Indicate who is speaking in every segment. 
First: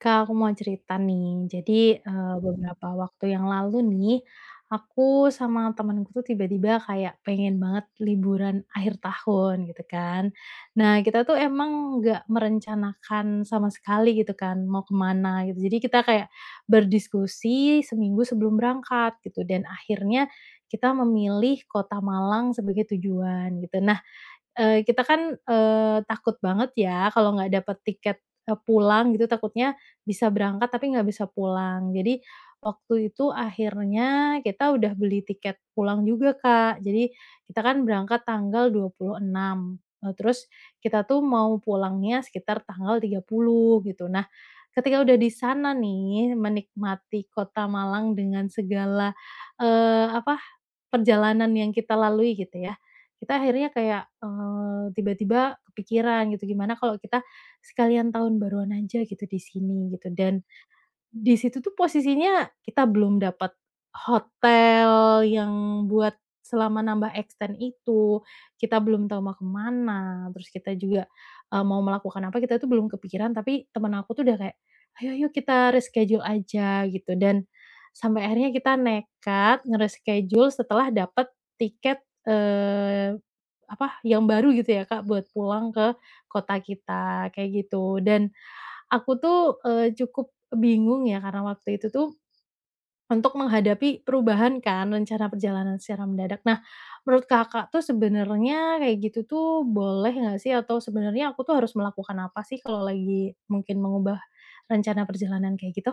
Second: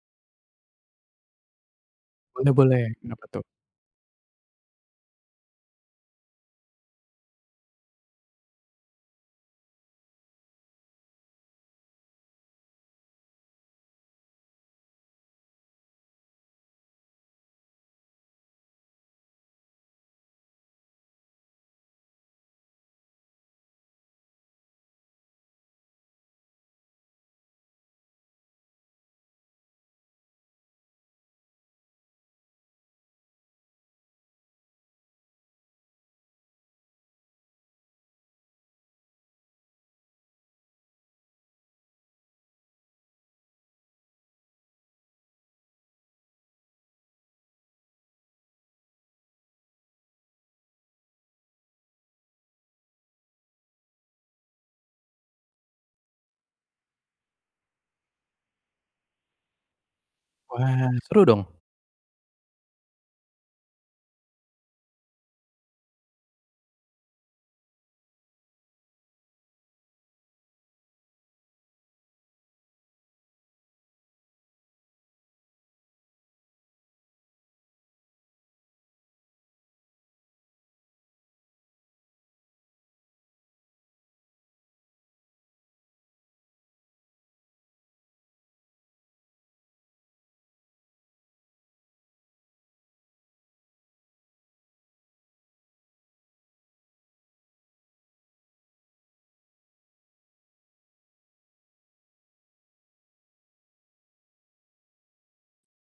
Speaker 1: Kak, aku mau cerita nih. Jadi,
Speaker 2: Boleh boleh,
Speaker 1: beberapa
Speaker 2: kenapa
Speaker 1: waktu
Speaker 2: tuh?
Speaker 1: yang lalu nih, aku sama temanku tuh tiba-tiba kayak pengen banget liburan akhir tahun gitu kan. Nah, kita tuh emang nggak merencanakan sama sekali gitu kan mau kemana gitu. Jadi kita kayak berdiskusi seminggu sebelum berangkat gitu dan akhirnya kita memilih kota Malang sebagai tujuan gitu. Kita kan, takut banget ya kalau nggak dapet tiket, pulang gitu takutnya bisa berangkat tapi nggak bisa pulang. Jadi waktu itu akhirnya kita udah beli tiket pulang juga, Kak. Jadi kita kan berangkat tanggal 26, terus kita tuh mau pulangnya sekitar tanggal 30 gitu. Nah, ketika udah di sana nih menikmati kota Malang dengan segala, eee, apa perjalanan yang kita lalui gitu ya, kita akhirnya kayak, tiba-tiba kepikiran gitu, gimana kalau kita sekalian tahun baruan aja gitu di sini gitu dan,
Speaker 2: Wah, seru
Speaker 1: di
Speaker 2: dong?
Speaker 1: situ tuh posisinya kita belum dapat hotel yang buat selama nambah extend itu, kita belum tahu mau kemana terus kita juga, mau melakukan apa, kita tuh belum kepikiran, tapi temen aku tuh udah kayak, "Ayo ayo kita reschedule aja," gitu, dan sampai akhirnya kita nekat setelah dapat tiket, eee, yang baru gitu ya Kak, buat pulang ke kota kita, kayak gitu. Dan aku tuh, cukup bingung ya karena waktu itu tuh untuk menghadapi perubahan kan rencana perjalanan secara mendadak. Nah, menurut Kakak tuh sebenarnya kayak gitu tuh boleh nggak sih atau sebenarnya aku tuh harus melakukan apa sih kalau lagi mungkin mengubah rencana perjalanan kayak gitu?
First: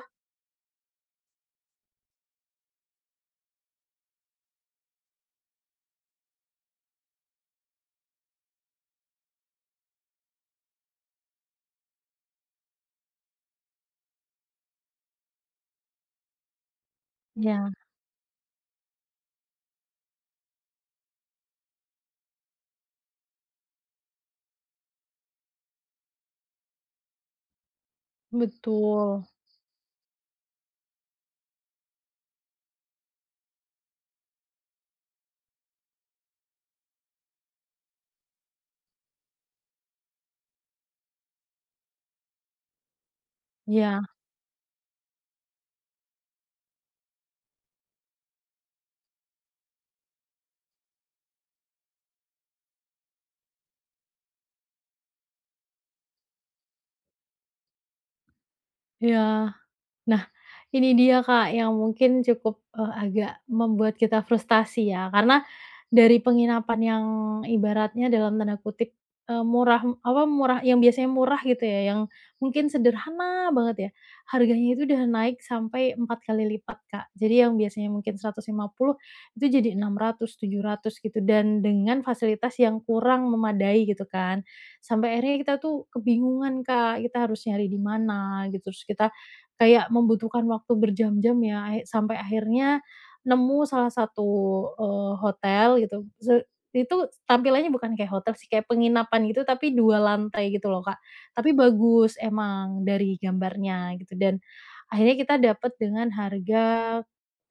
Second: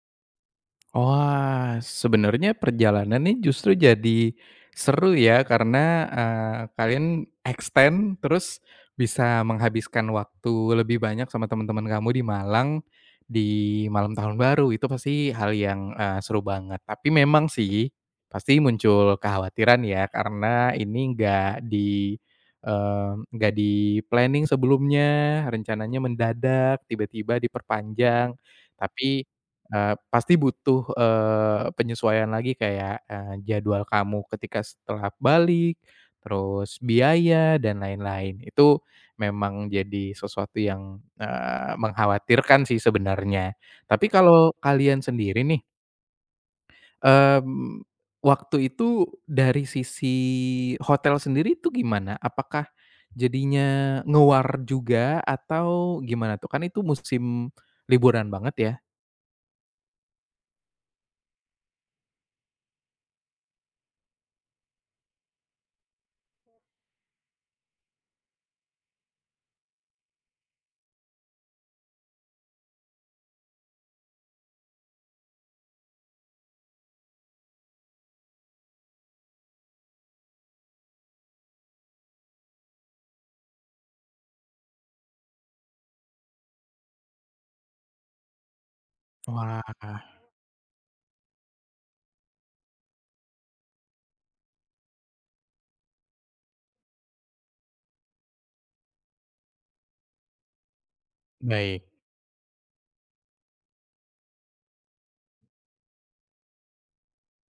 Speaker 2: Wah, sebenarnya perjalanan ini justru jadi seru ya karena, kalian extend terus bisa menghabiskan waktu lebih banyak sama teman-teman kamu di Malang, di malam tahun baru itu pasti hal yang, seru banget. Tapi memang
Speaker 1: Ya,
Speaker 2: sih, pasti muncul kekhawatiran ya karena ini nggak di eee, nggak di-planning sebelumnya, rencananya mendadak, tiba-tiba diperpanjang. Tapi
Speaker 1: betul.
Speaker 2: Pasti butuh, penyesuaian lagi kayak, jadwal kamu ketika setelah balik, terus biaya dan lain-lain. Itu memang jadi sesuatu yang, mengkhawatirkan sih sebenarnya.
Speaker 1: Ya, ya.
Speaker 2: Tapi kalau kalian sendiri nih, mmm, waktu itu dari sisi hotel sendiri itu gimana? Apakah jadinya ngewar juga atau gimana tuh? Kan itu musim liburan banget ya?
Speaker 1: Nah, ini dia Kak, yang mungkin cukup, agak membuat kita frustasi ya, karena dari penginapan yang ibaratnya dalam tanda kutip, murah apa, murah yang biasanya murah gitu ya, yang mungkin sederhana banget ya, harganya itu udah naik sampai 4 kali lipat Kak. Jadi yang biasanya mungkin 150 itu jadi 600, 700 gitu, dan dengan fasilitas yang kurang memadai gitu kan. Sampai akhirnya kita tuh kebingungan Kak, kita harus nyari di mana gitu, terus kita
Speaker 2: Wah,
Speaker 1: kayak membutuhkan waktu berjam-jam ya, ahi sampai akhirnya nemu salah satu, hotel gitu, itu tampilannya bukan kayak hotel sih, kayak penginapan gitu, tapi 2 lantai gitu loh, Kak. Tapi
Speaker 2: baik.
Speaker 1: bagus emang dari gambarnya gitu dan akhirnya kita dapet dengan harga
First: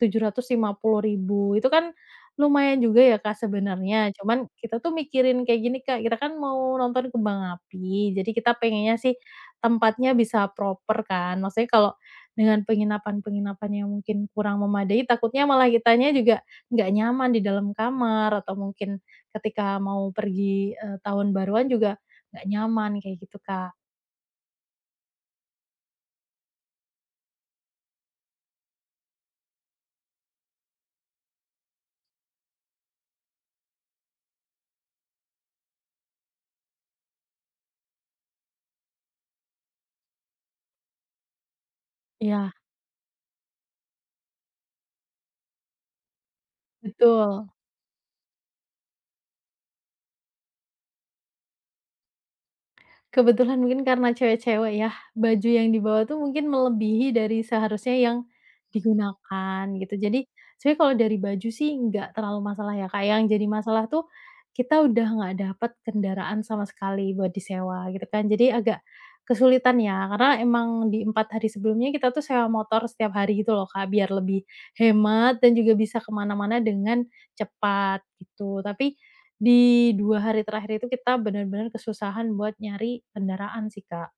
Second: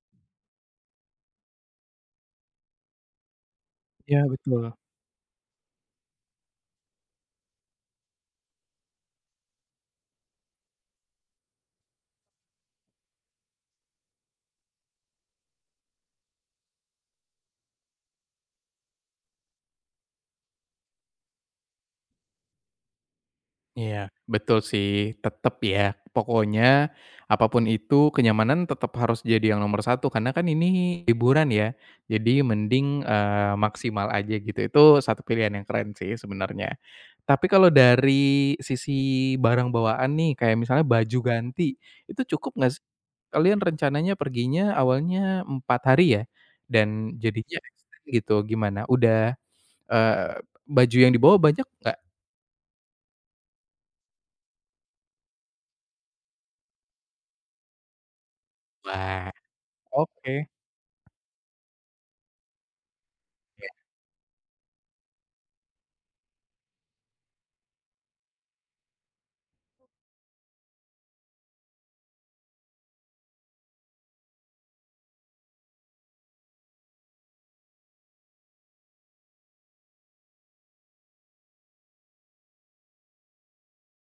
Speaker 1: 750.000 itu kan lumayan juga ya, Kak, sebenarnya.
Speaker 2: Iya,
Speaker 1: Cuman
Speaker 2: betul.
Speaker 1: kita tuh mikirin kayak gini, Kak, kita kan mau nonton kembang api, jadi kita pengennya sih tempatnya bisa proper kan. Maksudnya kalau dengan penginapan-penginapan yang mungkin kurang memadai, takutnya malah kitanya juga nggak nyaman di dalam kamar, atau mungkin ketika mau pergi, tahun baruan juga nggak nyaman, kayak gitu, Kak.
Speaker 2: Iya, betul sih. Tetap ya, pokoknya apapun itu kenyamanan tetap harus jadi yang nomor satu, karena kan ini hiburan ya. Jadi mending, maksimal aja gitu. Itu satu pilihan yang keren sih sebenarnya. Tapi kalau dari sisi barang bawaan nih, kayak misalnya baju ganti, itu cukup
Speaker 1: Iya,
Speaker 2: nggak sih? Kalian rencananya perginya awalnya 4 hari ya? Dan
Speaker 1: betul.
Speaker 2: jadinya extend gitu, gimana? Udah, eee, baju yang dibawa banyak nggak?
Speaker 1: Kebetulan mungkin karena cewek-cewek ya, baju yang dibawa tuh mungkin melebihi dari seharusnya yang
Speaker 2: Wah.
Speaker 1: digunakan gitu. Jadi,
Speaker 2: Oke.
Speaker 1: sebenarnya kalau dari baju sih nggak terlalu masalah ya, Kak, yang jadi masalah tuh kita udah nggak dapat kendaraan sama sekali buat disewa gitu kan. Jadi agak kesulitan ya, karena emang di 4 hari sebelumnya kita tuh sewa motor setiap hari gitu loh, Kak, biar lebih hemat dan juga bisa kemana mana dengan cepat gitu. Tapi di 2 hari terakhir itu kita benar-benar kesusahan buat nyari kendaraan sih, Kak.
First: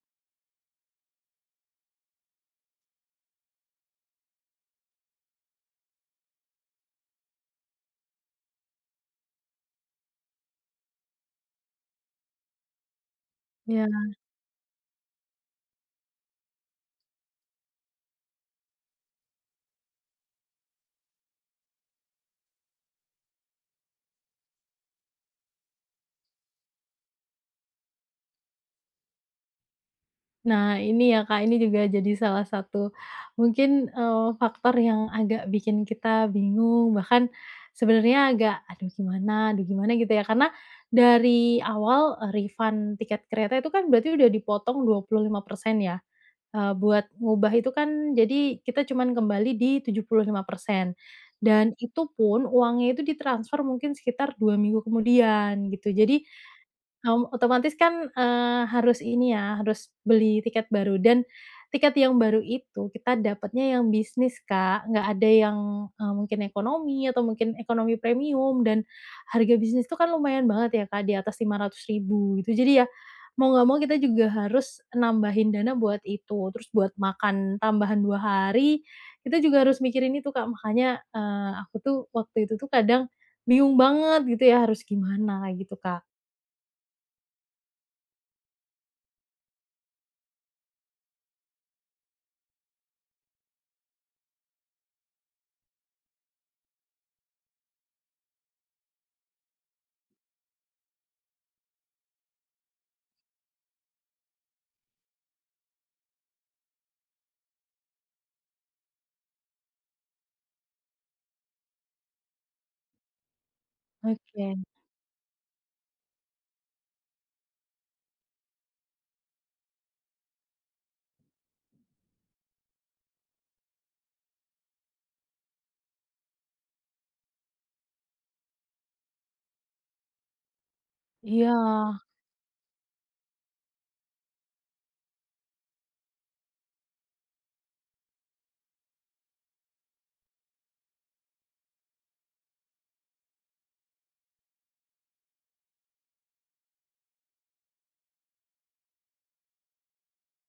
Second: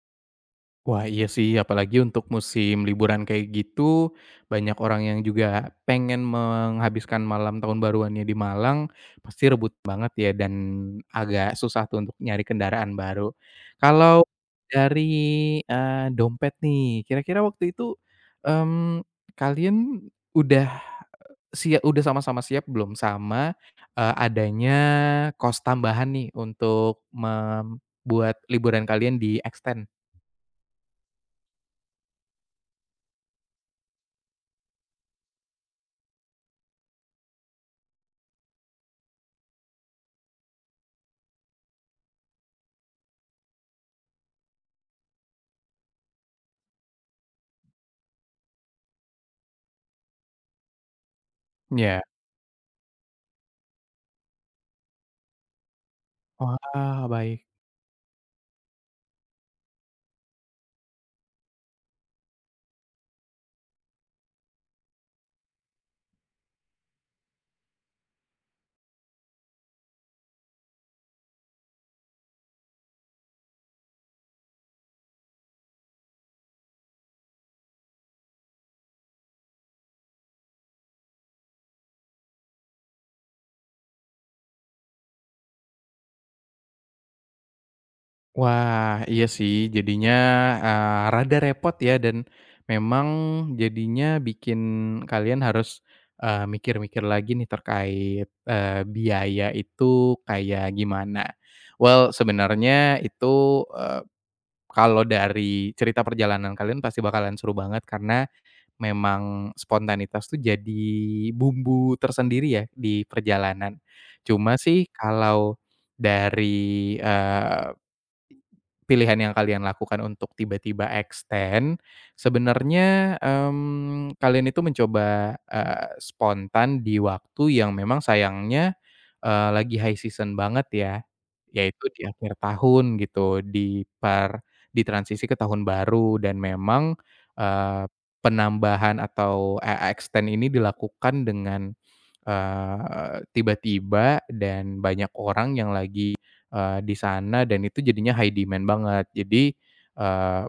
Speaker 2: Wah, iya sih, apalagi untuk musim liburan kayak gitu, banyak orang yang juga pengen menghabiskan malam tahun baruannya di Malang, pasti rebut banget ya dan agak susah tuh untuk nyari kendaraan baru.
Speaker 1: Iya.
Speaker 2: Kalau dari, dompet nih, kira-kira waktu itu, mmm, kalian udah udah sama-sama siap belum sama, adanya kos tambahan nih untuk membuat liburan kalian di-extend?
Speaker 1: Nah, ini ya, Kak, ini juga jadi salah satu mungkin, faktor yang agak bikin kita bingung, bahkan sebenarnya agak, "Aduh gimana aduh gimana?" gitu ya. Karena dari awal, refund tiket kereta itu kan berarti udah dipotong 25% ya. Buat ngubah itu kan jadi kita cuman kembali di 75% dan
Speaker 2: Iya.
Speaker 1: itu pun uangnya itu ditransfer mungkin sekitar 2 minggu kemudian gitu. Jadi,
Speaker 2: Wah,
Speaker 1: mmm,
Speaker 2: baik.
Speaker 1: otomatis kan, harus ini ya, harus beli tiket baru dan tiket yang baru itu kita dapatnya yang bisnis, Kak, nggak ada yang, mungkin ekonomi atau mungkin ekonomi premium dan harga bisnis itu kan lumayan banget ya, Kak, di atas 500.000 gitu. Jadi ya mau nggak mau kita juga harus nambahin dana buat itu, terus buat makan tambahan 2 hari, kita juga harus mikirin itu, Kak. Makanya, aku tuh waktu itu tuh kadang bingung banget gitu ya harus gimana, kayak gitu, Kak.
Speaker 2: Wah, iya sih jadinya, rada repot ya dan memang jadinya bikin kalian harus, mikir-mikir lagi nih terkait, biaya itu kayak gimana. Well, sebenarnya itu, eee, kalau dari cerita perjalanan kalian pasti bakalan seru banget karena memang spontanitas tuh jadi bumbu tersendiri ya di perjalanan. Cuma
Speaker 1: Oke.
Speaker 2: sih kalau dari pilihan yang kalian lakukan untuk tiba-tiba extend, sebenarnya, kalian itu mencoba, spontan di waktu yang memang sayangnya, lagi high season banget ya,
Speaker 1: Iya,
Speaker 2: yaitu di akhir tahun gitu, di transisi ke tahun baru dan memang, eee, penambahan atau, extend ini dilakukan dengan, tiba-tiba dan banyak orang yang lagi di sana dan itu jadinya high demand banget. Jadi, eee,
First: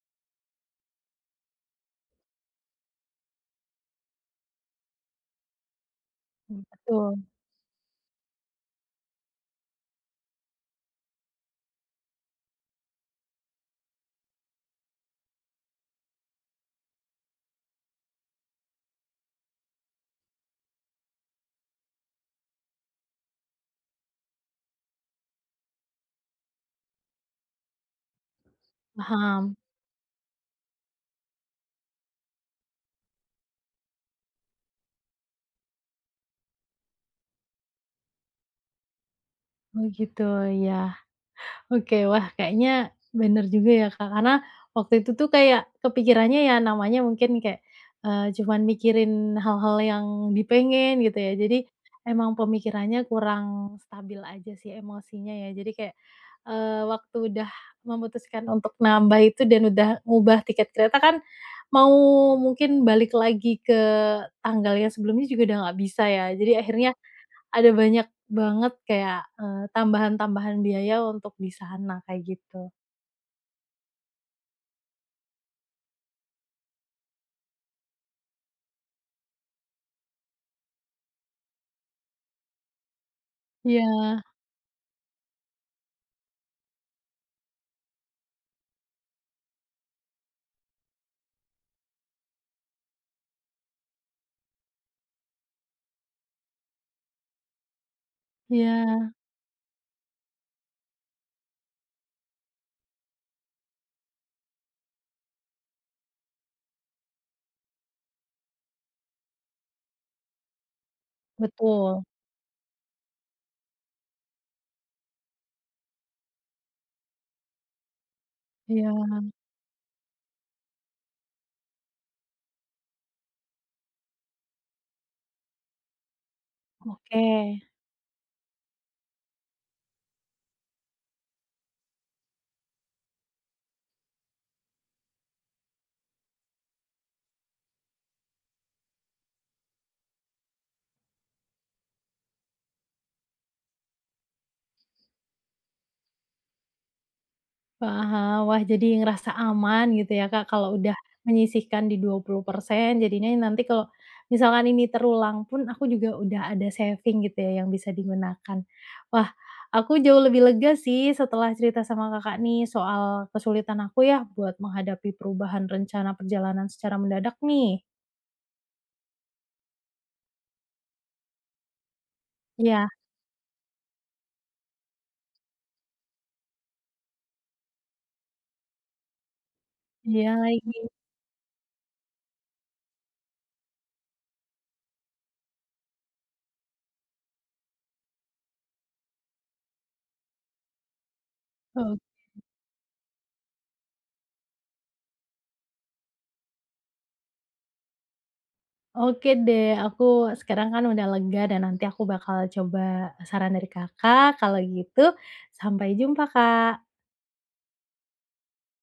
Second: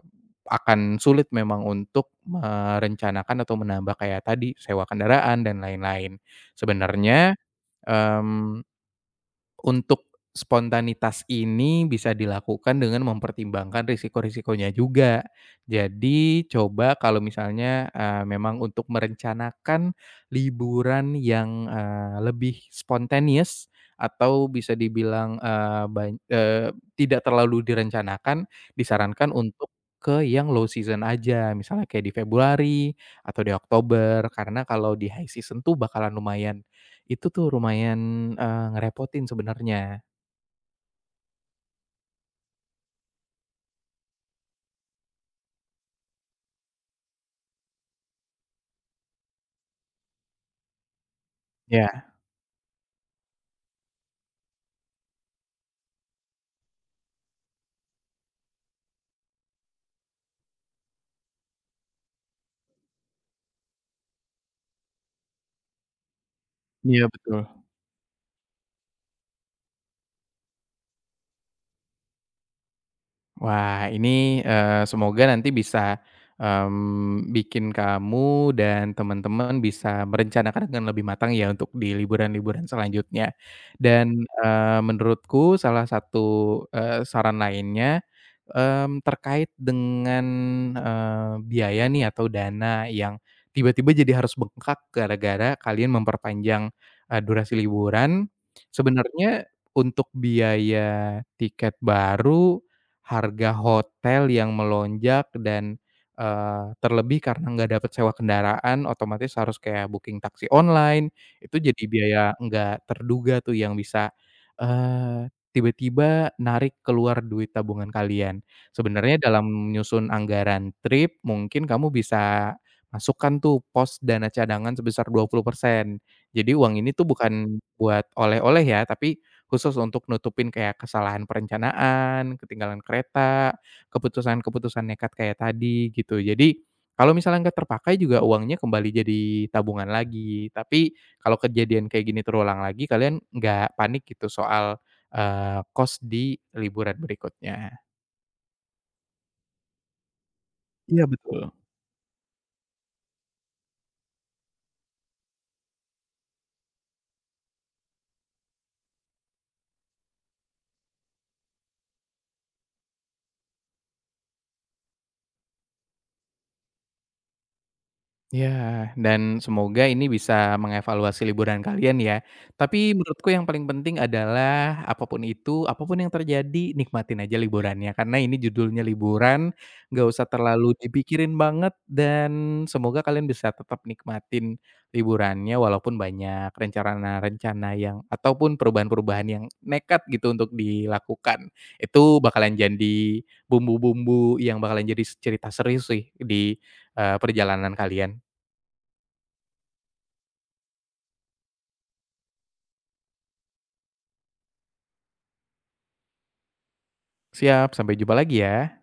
Speaker 2: akan sulit memang untuk merencanakan atau menambah kayak tadi sewa kendaraan dan lain-lain.
Speaker 1: betul,
Speaker 2: Sebenarnya, mmm untuk spontanitas ini bisa dilakukan dengan mempertimbangkan risiko-risikonya juga. Jadi coba kalau misalnya, memang untuk merencanakan liburan yang, lebih spontaneous atau bisa dibilang, tidak terlalu direncanakan, disarankan
Speaker 1: paham.
Speaker 2: untuk ke yang low season aja, misalnya kayak di Februari atau di Oktober, karena kalau di high season tuh bakalan lumayan, itu tuh lumayan, eee, ngerepotin
Speaker 1: Oh
Speaker 2: sebenarnya.
Speaker 1: gitu, iya. Oke, wah, kayaknya bener juga ya, Kak, karena waktu itu tuh kayak kepikirannya ya namanya mungkin kayak, cuman mikirin hal-hal yang dipengen gitu ya, jadi
Speaker 2: Iya,
Speaker 1: emang pemikirannya kurang stabil aja sih emosinya ya. Jadi kayak, waktu udah memutuskan untuk nambah itu dan udah ngubah tiket kereta kan mau mungkin balik lagi ke tanggal yang sebelumnya juga udah nggak bisa ya. Jadi akhirnya
Speaker 2: iya, betul.
Speaker 1: ada banyak banget kayak, tambahan-tambahan biaya untuk di sana, kayak gitu.
Speaker 2: Wah, ini, semoga nanti bisa, bikin kamu dan teman-teman bisa merencanakan dengan lebih matang ya untuk di liburan-liburan selanjutnya.
Speaker 1: Iya,
Speaker 2: Dan, menurutku salah satu, saran lainnya, terkait dengan, biaya nih atau dana yang tiba-tiba jadi harus bengkak gara-gara kalian memperpanjang, durasi liburan.
Speaker 1: iya,
Speaker 2: Sebenarnya untuk biaya tiket baru, harga hotel yang melonjak dan, terlebih karena nggak dapat sewa kendaraan otomatis harus kayak booking taksi online, itu jadi
Speaker 1: betul.
Speaker 2: biaya nggak terduga tuh yang bisa, tiba-tiba narik keluar duit tabungan kalian. Sebenarnya
Speaker 1: Iya,
Speaker 2: dalam menyusun anggaran trip mungkin kamu bisa masukkan tuh pos dana cadangan sebesar 20%. Jadi uang ini tuh
Speaker 1: oke,
Speaker 2: bukan buat oleh-oleh ya, tapi khusus untuk nutupin kayak kesalahan perencanaan, ketinggalan kereta, keputusan-keputusan nekat kayak tadi gitu. Jadi, kalau misalnya nggak terpakai juga uangnya kembali jadi tabungan lagi. Tapi kalau kejadian kayak gini terulang lagi, kalian nggak panik gitu soal, cost di liburan berikutnya.
Speaker 1: paham. Wah, jadi ngerasa aman gitu ya, Kak, kalau udah
Speaker 2: Iya. Betul.
Speaker 1: menyisihkan di 20%, jadinya nanti kalau misalkan ini terulang pun aku juga udah ada saving gitu ya yang bisa digunakan. Wah, aku jauh lebih lega sih setelah cerita sama Kakak nih soal kesulitan aku ya buat menghadapi perubahan rencana perjalanan secara mendadak nih.
Speaker 2: Ya, dan semoga ini bisa mengevaluasi liburan kalian ya.
Speaker 1: Iya,
Speaker 2: Tapi menurutku yang paling penting adalah apapun itu, apapun yang terjadi, nikmatin aja liburannya. Karena ini judulnya liburan, nggak
Speaker 1: iya
Speaker 2: usah
Speaker 1: lagi.
Speaker 2: terlalu dipikirin banget dan semoga kalian bisa tetap nikmatin liburannya walaupun banyak rencana-rencana yang ataupun perubahan-perubahan yang nekat gitu untuk dilakukan.
Speaker 1: O
Speaker 2: Itu bakalan jadi bumbu-bumbu yang bakalan jadi cerita serius sih di, perjalanan kalian.
Speaker 1: oke deh, aku sekarang kan udah lega dan nanti aku bakal coba saran dari Kakak, kalau gitu sampai jumpa, Kak.
Speaker 2: Siap, sampai jumpa lagi ya.